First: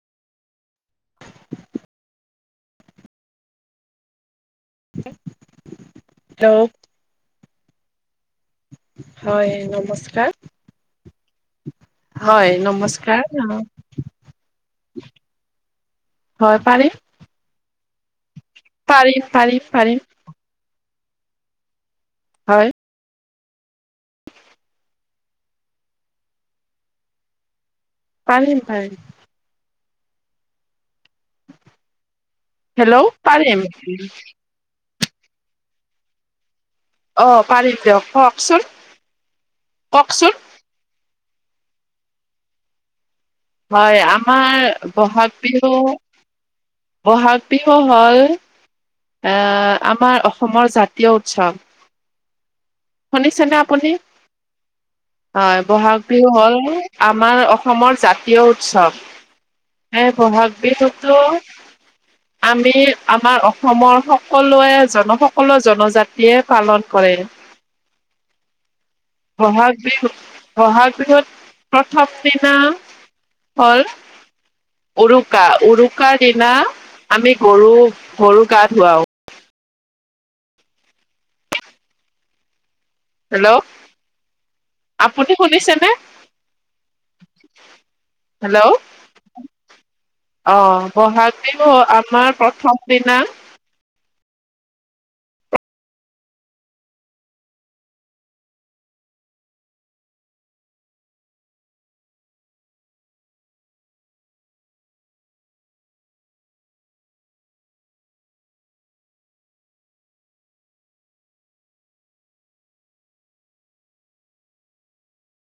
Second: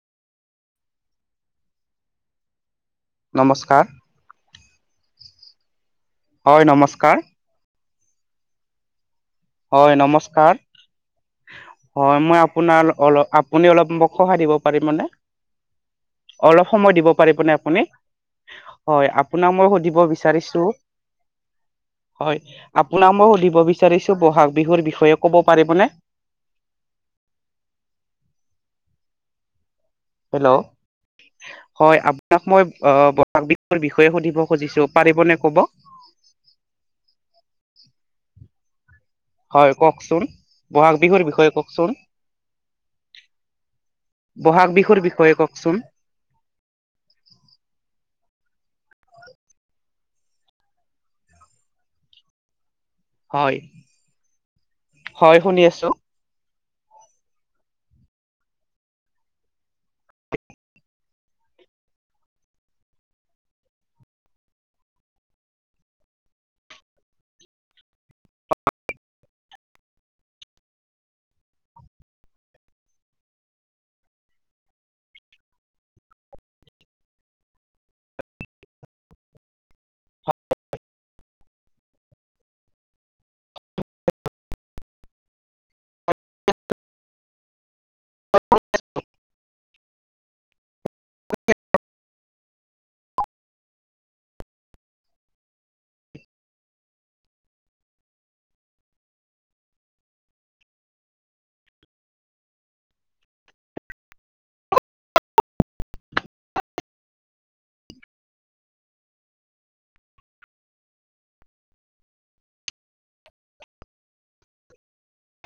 নমস্কাৰ। [unintelligible] হয়, নমস্কাৰ। হয়, নমস্কাৰ। হয় মই আপোনাৰ নমস্কাৰ অলপ অ, আপুনি অলপ মোক সহাই দিব পাৰিম মানে? হয় অলপ পাৰিম সময় দিব পাৰিবনে? আপুনি হয় পাৰিম আপোনাক পাৰিম মই পাৰিম সুধিবা বিচাৰিছোঁ হয়, হয়, আপোনাক মই সুধিব বিচাৰিছোঁ ব'হাগ বিহুৰ বিষয়ে ক'ব পাৰিবনে? পাৰি পাৰি। হেল্ল' হয় আপোনাক মই হেল্ল' বহাগ পাৰিম বিহ বিষয়ে সুধিব খুজিছো পাৰিব নে কব? অ, পাৰিম দিয়ক কওকচোন। হয় কওকচোন বহাগ বিহুৰ বিষয়ে কওকচোন। হয়, বহাগ আমাৰ বিহুৰ বিষয়ে বহাগ কওকচোন বিহু বহাগ বিহু হ'ল আমাৰ অসমৰ জাতীয় উৎসৱ। শুনিছেনে হয় আপুনি? শুনি হয় আছো বহাগ বিহু হ'ল আমাৰ অসমৰ জাতীয় উৎসৱ। এ, বহাগ বিহু তো [unintelligible] আমি আমাৰ অসমৰ সকলোৱে জন সকলো জনজাতিয়ে পালন কৰে। বহাগ বিহু বহাগ বিহুত প্ৰথম দিনা [inaudible] উৰুকা উৰুকাৰ দিনা আমি গৰু গৰু গা ধুৱাও। হেল্ল' আপু্ত শুনিছেনে? হেল্ল' অ, বহাগ বিহু আমাৰ প্ৰথম দিনা